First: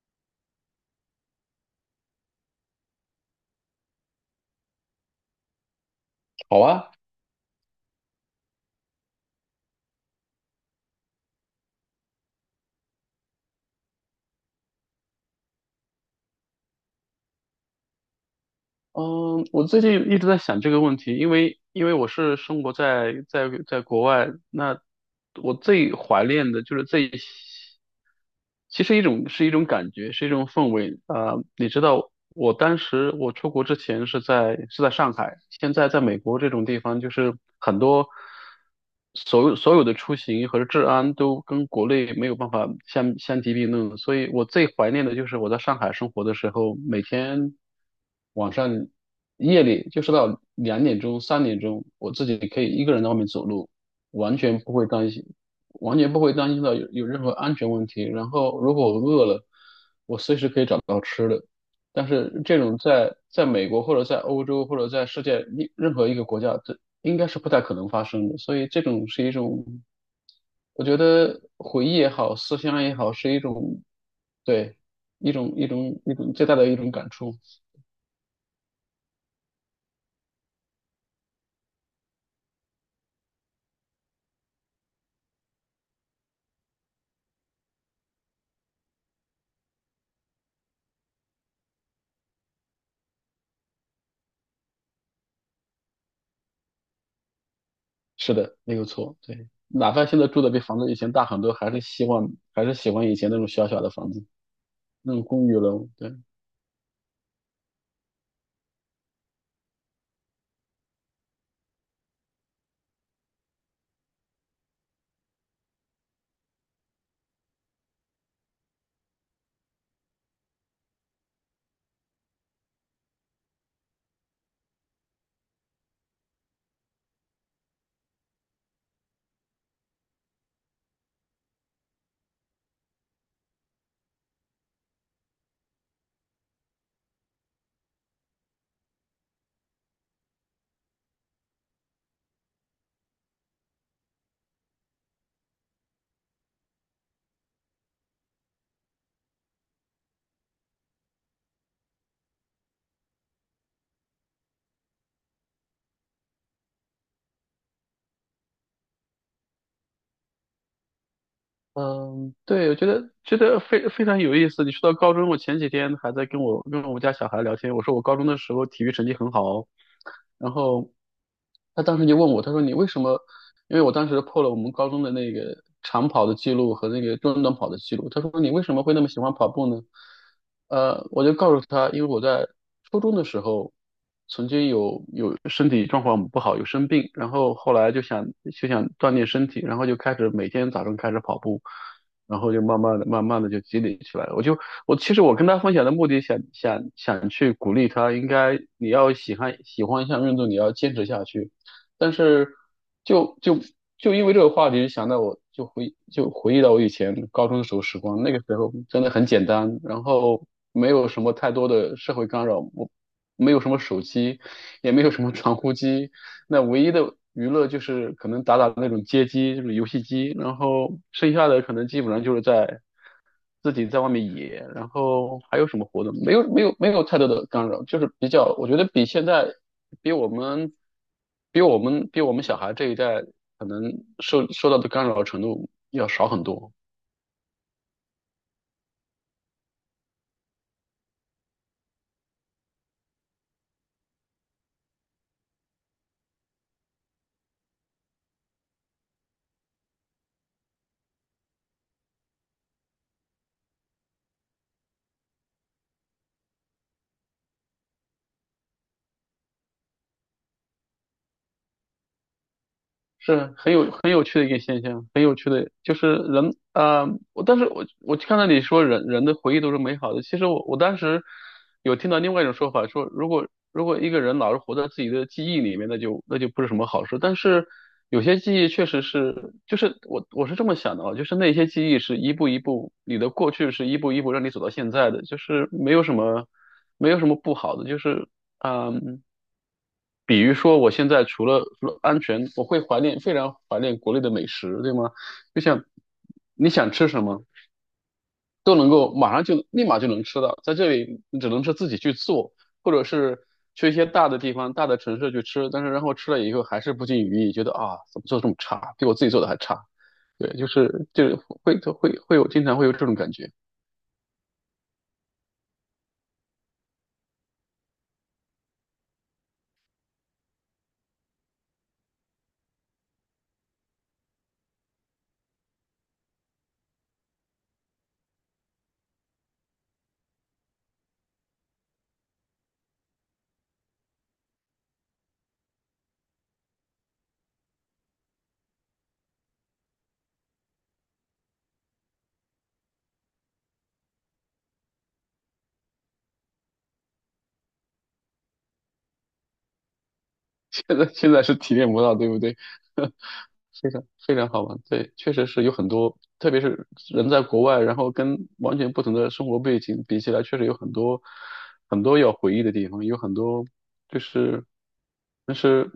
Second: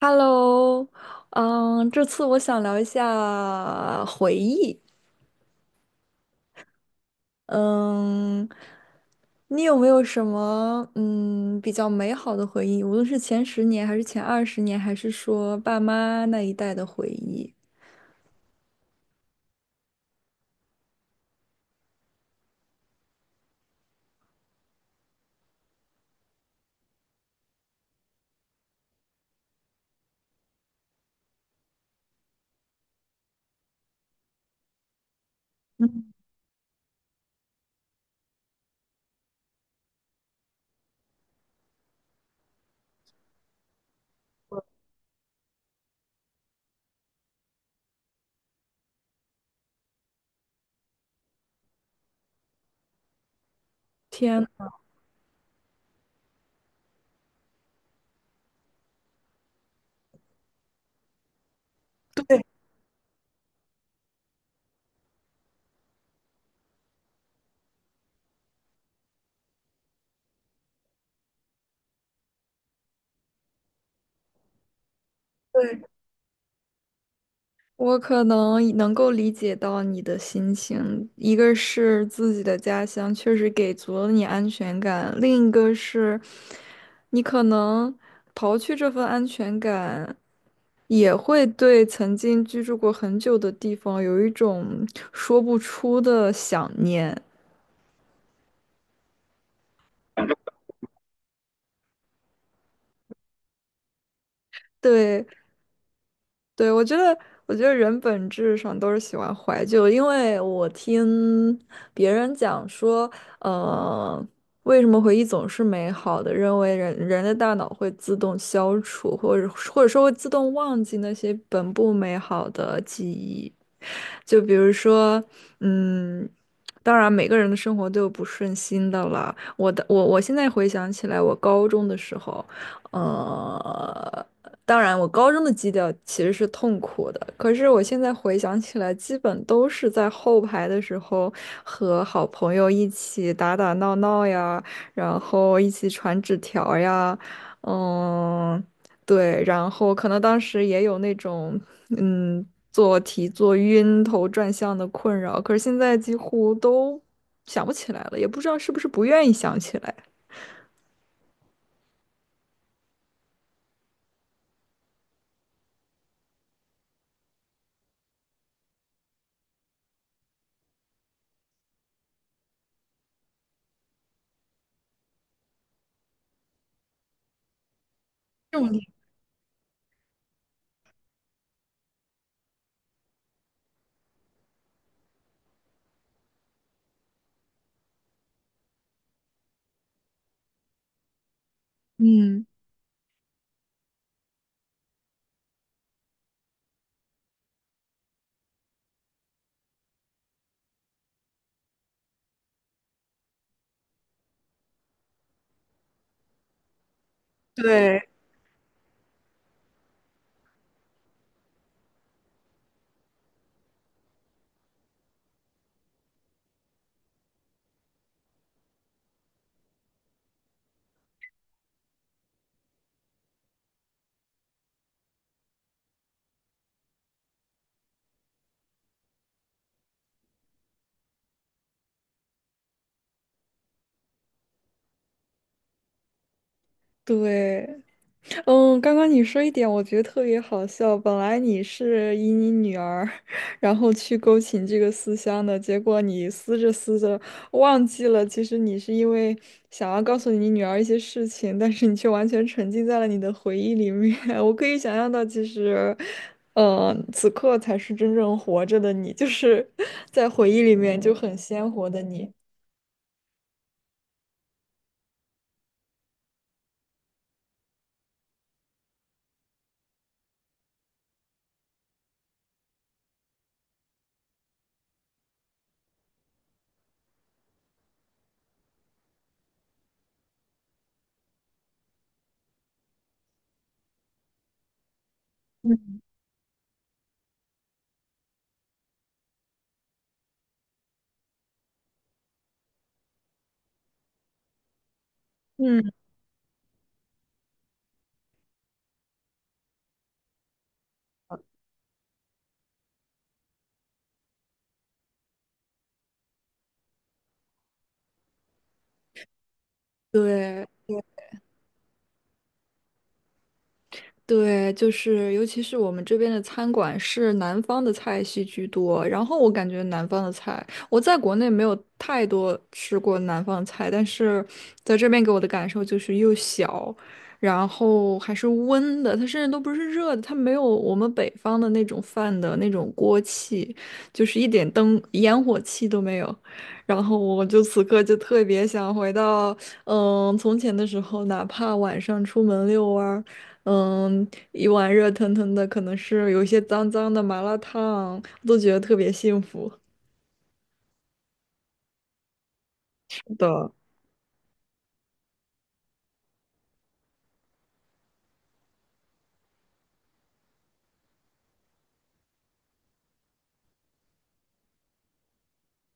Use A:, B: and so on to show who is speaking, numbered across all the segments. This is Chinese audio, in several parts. A: Hello，这次我想聊一下回忆。
B: 好啊，
A: 嗯，你有没有什么比较美好的回忆？无论是前十年，还是前20年，还是说爸妈那一代的回忆？
B: 嗯，我最近一直在想这个问题，因为我是生活在国外，那我最怀念的就是最其实一种是一种感觉，是一种氛围啊、你知道，我当时我出国之前是在上海，现在在
A: 嗯，
B: 美国这种地方，就是很多所有的出行和治安都跟国内没有办法相提并论。所以我最怀念的就是我在上海生活的时候，每天晚上夜里就是到两点钟、三点钟，我自己可以一个人在外面走路，完
A: 天，
B: 全不会担心，完全不会担心到有任何安全问题。然后如果我饿了，找吃的。但是
A: 对，
B: 这种在美国或者在欧洲或者在世界一任何一个国家，这应该是不太可能发生的。所以这种是一种，我觉得回忆也好，思乡也好，是一种，对，一种一
A: 对，
B: 种一种最大的一种感触。
A: 我可能能够理解到你的心情，一个是自己的家乡确实给足了你安全感，另一个是你可能刨去这份安全感，也会对曾经居住过很久的地方有一种说不出的想念。
B: 是的，没有错。对，哪怕现在住的比房子以前大很多，还是希望还是喜欢以前那种小小的房子，那种
A: 对，
B: 公寓楼。对。
A: 对，我觉得人本质上都是喜欢怀旧，因为我听别人讲说，呃，为什么回忆总是美好的？认为人人的大脑会自动消除，或者说会自动忘记那些本不美好的记忆。就比如说，嗯，当然每个人的生活都有不顺心的了。我现在回想起来，我高中的时候。呃，当然，我高中的基调其实是痛苦的，可是我现在回想起来，基本都是在后排的时候和好朋友一起打打闹闹呀，然后一起传纸条呀，嗯，对，然后可能当时也有那种嗯做题做晕头转向的困扰，可是现在几乎都想不起来了，也不知道是不是不愿意想起来。
B: 嗯，对，我觉得非常有意思。你说到高中，我前几天还在跟我家小孩聊天，我说我高中的时候体育成绩很好，然后他当时就问我，他说你为什么？因为我当时破了我们高中的那个长跑的记录和那个中短跑的记录，他说你为什么会那么喜欢跑步呢？我就告诉他，因为我在初中的时候曾经有身体状况不好，有生病，然后后来就想锻炼身体，然后就开始每天早上开始跑步，然
A: 嗯，
B: 后就慢慢的、慢慢的就积累起来了。我其实我跟他分享的目的想，想去鼓励他，应该你要喜欢一项运动，你要坚持下去。但是就就就因为这个话题，想到我就回忆到我以前高中的时候时
A: 对
B: 光，那个时候真的很简单，然后没有什么太多的社会干扰，我没有什么手机，也没有什么传呼机，那唯一的娱乐就是可能打打那种街机，就是游戏机，然后剩下的可能基本上就是在自己在外面野，然后还有什么活动？没有，没有，没有太多的干扰，就是比较，我觉得比现在，比我们，比我们小孩这一代可能受到的干扰程度要少很多。
A: 对。嗯，刚刚你说一点，我觉得特别好笑。本来你是以你女儿，然后去勾起这个思乡的，结果你思着思着忘记了，其实你是因为想要告诉你女儿一些事情，但是你却完全沉浸在了你的回忆里面。我可以想象到，其实，此刻才是真正活着的你，就是在回忆里面就很鲜活的你。
B: 是很有趣的一个现象，很有趣的，就是人啊、我但是我看到你说人的回忆都是美好的，其实我当时有听到另外一种说法，说如果一个人老是活在自己的记忆里面，那就不是什么好事。但是有些记忆确实是，就是我是这么想的啊，就是那些记忆是一步一步，你的过去是一步一步让你走到现在的，就是没
A: 嗯，
B: 有什么没有什么不好的，就是嗯。比如说，我现在除了安全，我会怀念，非常怀念国内的美食，对吗？就像
A: 嗯，
B: 你想吃什么，都能够马上就立马就能吃到，在这里你只能是自己去做，或者是去一些大的地方、大的城市去吃，但是然后吃了以后还是不尽如意，觉得啊，怎么做这么差，比我自己做的还差。对，
A: 对。
B: 就是会有经常会有这种感觉，
A: 对，就是尤其是我们这边的餐馆是南方的菜系居多，然后我感觉南方的菜，我在国内没有太多吃过南方的菜，但是在这边给我的感受就是又小，然后还是温的，它甚至都不是热的，它没有我们北方的那种饭的那种锅气，就是一点灯烟火气都没有。然后我就此刻就特别想回到，从前的时候，哪怕晚上出门遛弯儿。嗯，一碗热腾腾的，可能是有一些脏脏的麻辣烫，都觉得特别幸福。
B: 现在是体验不到，对不对？
A: 的，
B: 非常非常好玩，对，确实是有很多，特别是人在国外，然后跟完全不同的生活背景比起来，确实有很多很多要回忆的地方，有很多就是，但是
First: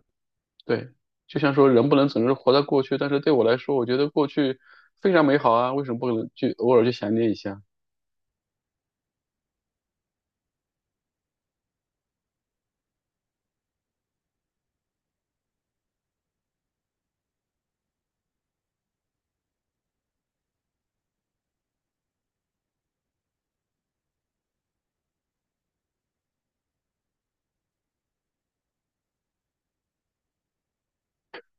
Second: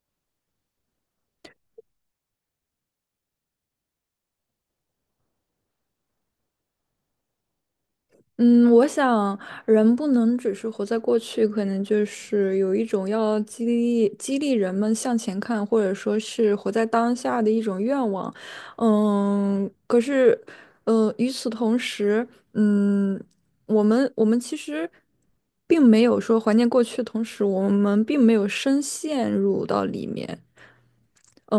B: 对，就像说人不能总是活在过去，但是对我来说，我觉得过去非常美好啊，为什么不能去偶尔去想念一下？
A: 嗯，我想人不能只是活在过去，可能就是有一种要激励人们向前看，或者说是活在当下的一种愿望。嗯，可是，与此同时，嗯，我们其实并没有说怀念过去，的同时我们并没有深陷入到里面。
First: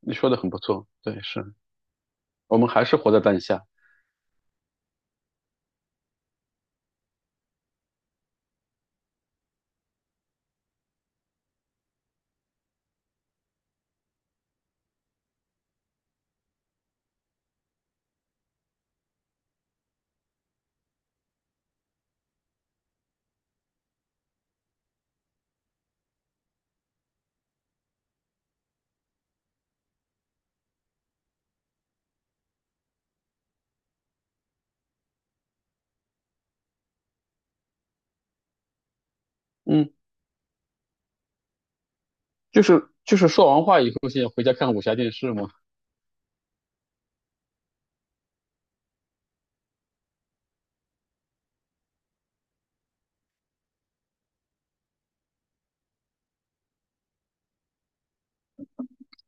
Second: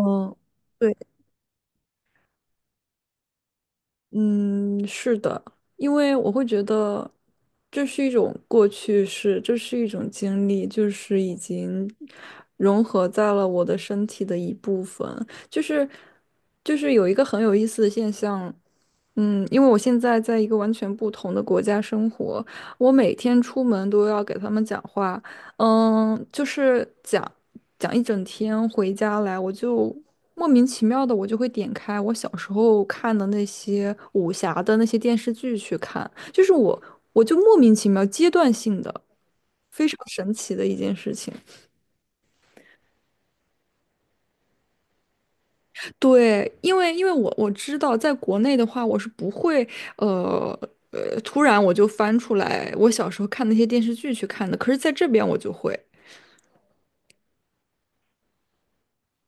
B: 你说的很不错，
A: 对，
B: 对，是我们还是活在当下，
A: 嗯，是的，因为我会觉得这是一种过去式，这是一种经历，就是已经融合在了我的身体的一部分。就是就是有一个很有意思的现象，嗯，因为我现在在一个完全不同的国家生活，我每天出门都要给他们讲话，嗯，就是讲一整天，回家来我就莫名其妙的，我就会点开我小时候看的那些武侠的那些电视剧去看，我就莫名其妙阶段性的，非
B: 嗯，
A: 常神奇的一件事情。
B: 就是说完话以后，现在回家看武侠电视嘛。
A: 对，因为我知道，在国内的话，我是不会呃突然我就翻出来我小时候看那些电视剧去看的，可是在这边我就会。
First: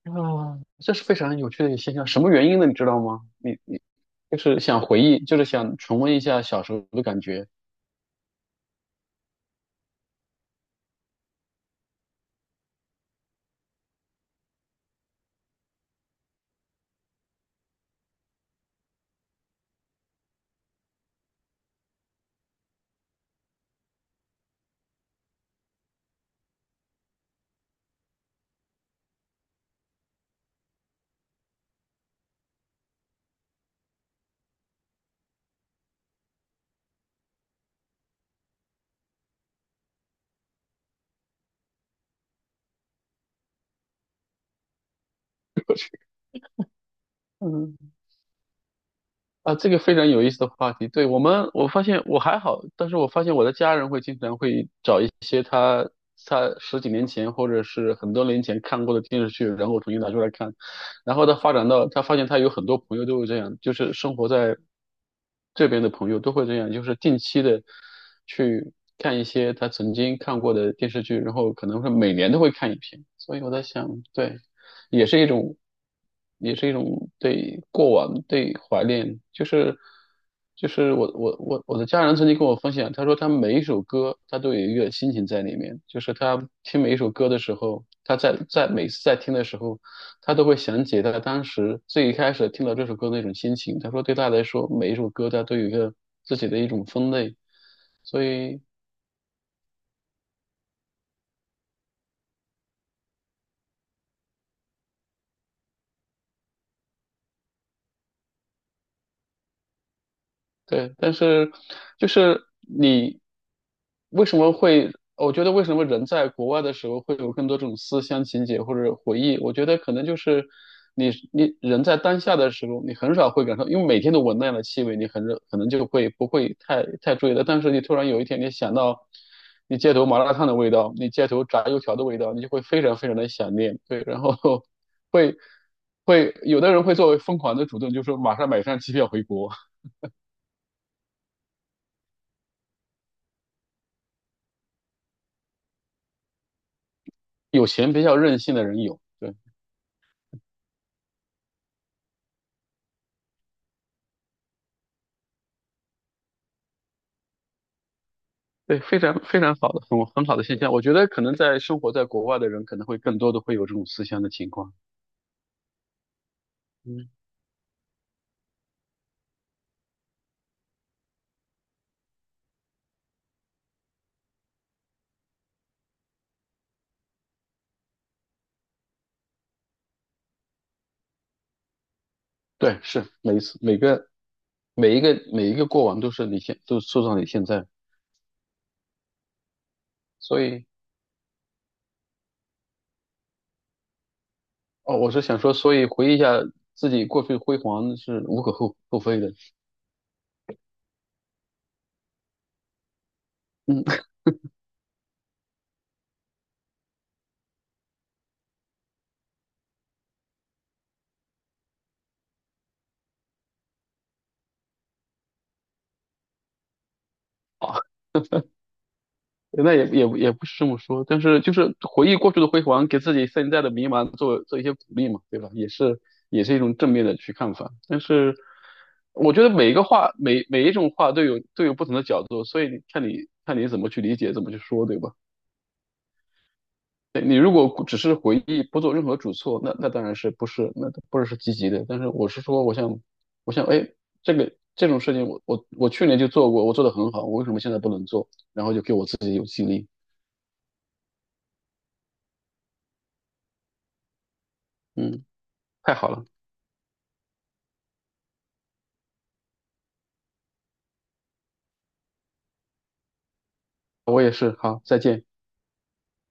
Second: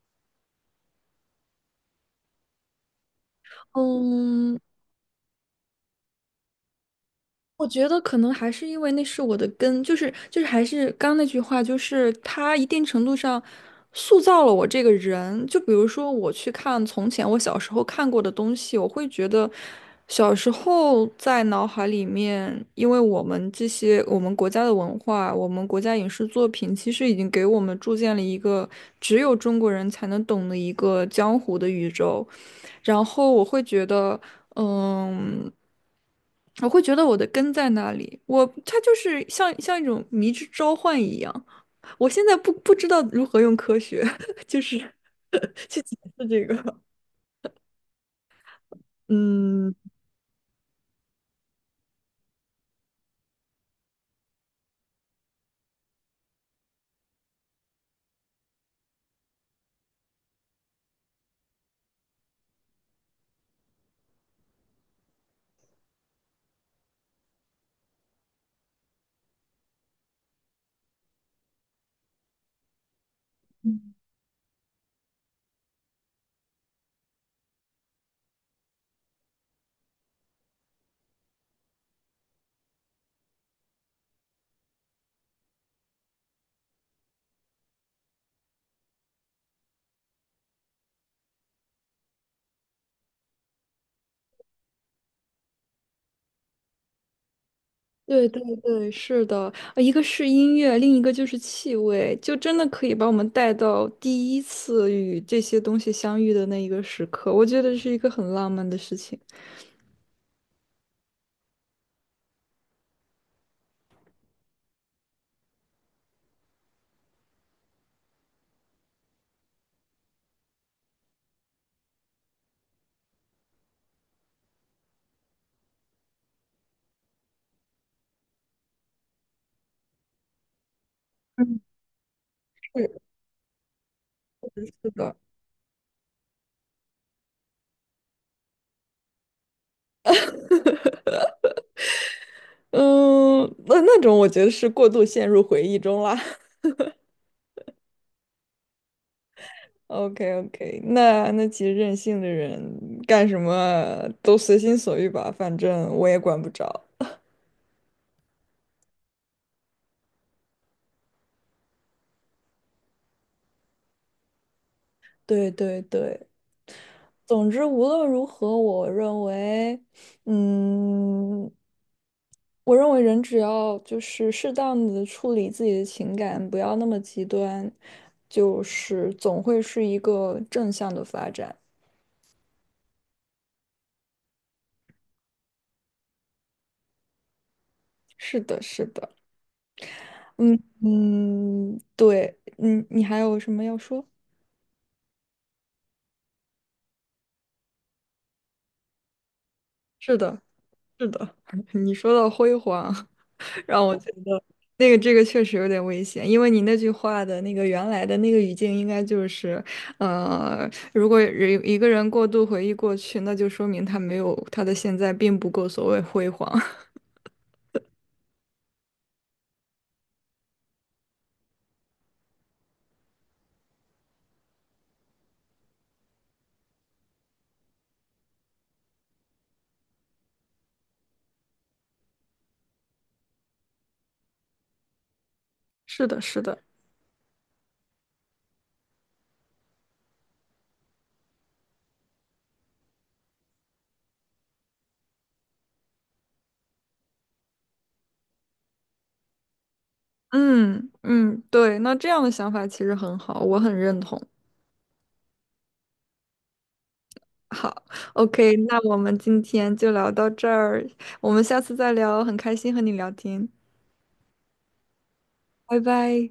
B: 啊，这是非常有趣的一个现象。什么原因呢？你知道吗？你就是
A: 嗯，
B: 想回忆，就是想重温一下小时候的感觉。
A: 我觉得可能还是因为那是我的根，还是刚刚那句话，就是它一定程度上塑造了我这个人。就比如说我去看从前我小时候看过的东西，我会觉得小时候在脑海里面，因为我们国家的文化，我们国家影视作品，其实已经给我们铸建了一个只有中国人才能懂的一个江湖的宇宙。然后我会觉得。嗯，我会觉得我的根在那里，我它就是像一种迷之召唤一样。我现在不知道如何用科学，就是 去解释这个。
B: 嗯，啊，这
A: 嗯，
B: 个非常有意思的话题。对，我们，我发现我还好，但是我发现我的家人会经常会找一些他十几年前或者是很多年前看过的电视剧，然后重新拿出来看。然后他发展到，他发现他有很多朋友都会这样，就是生活在这边的朋友都会这样，就是定期的去看一些他曾经看过的电视剧，然后可能会每年都会看一篇。所以我在想，对。也是一种，也是一种对过往对怀念，就是我的家人曾经跟我分享，他说他每一首歌他都有一个心情在里面，就是他听每一首歌的时候，他每次在听的时候，他都会想起他当时最一开始听到这首歌的那种心情。他说对他来说，每一首歌他都有一个自己的一种分类，所
A: 对对
B: 以。
A: 对，是的，一个是音乐，另一个就是气味，就真的可以把我们带到第一次与这些东西相遇的那一个时刻。我觉得是一个很浪漫的事情。
B: 对，但是就是你为什么会？我觉得为什么人在国外的时候会有更多这种思乡情结或者回忆？我觉得可能就是你人在当下的时候，你很少会感受，因为每天都闻那样的气味，你很可能就会不会太注意了。但是你突然有一天，你想到你街头麻辣烫的味道，你街头
A: 嗯，
B: 炸油条的味道，你就会非常非
A: 是
B: 常的想念。对，然后
A: 是 的。
B: 会会有的人会作为疯狂的主动，就说马上买张机票回国。
A: 嗯，那那种我觉得是过度陷入回忆中啦。
B: 有钱比较任性的人有，对
A: OK OK，那那其实任性的人干什么都随心所欲吧，反正我也管不着。
B: 对，非常非常好的，很好的现象。我觉得可能在生活在国外的人，可能会更多的会有这种思乡的情况。
A: 对对对，
B: 嗯，
A: 总之无论如何，我认为，嗯，我认为人只要就是适当的处理自己的情感，不要那么极端，就是总会是一个正向的发展。
B: 对，是每一个过往都是都塑造你现在，
A: 是的，是的。
B: 所
A: 嗯
B: 以
A: 嗯，对，嗯，你还有什么要说？
B: 哦，我是想说，所以回忆一下自己过去辉煌是无可厚非的。
A: 是的，是的，你说到辉煌，
B: 嗯。
A: 让我 觉得那个这个确实有点危险，因为你那句话的那个原来的那个语境应该就是，如果一个人过度回忆过去，那就说明他没有他的现在并不够所谓辉煌。
B: 好。那也不是这么说，但是就是回忆过去的辉煌，给自己现在的迷茫做一些鼓励嘛，对吧？也是也是一种正面的去看法。但是我觉得每一种话都都有不同的角度，所以你看你看你怎么去理解，怎么去说，对吧？
A: 是的，是的，
B: 对你如果只是回忆，不做任何主措，那那当然是不是是积极的。但是我是说，我想，哎，这个这种事情我去年就做过，我做的很好，我为什么现在不能做？然后就给我自己有激励，
A: 嗯嗯，对，那这样的想法其实很好，我很认同。
B: 嗯，太好了。
A: 好，OK，那我们今天就聊到这儿，我们下次再聊，很开心和你聊天，
B: 我也是，好，再见。
A: 拜拜。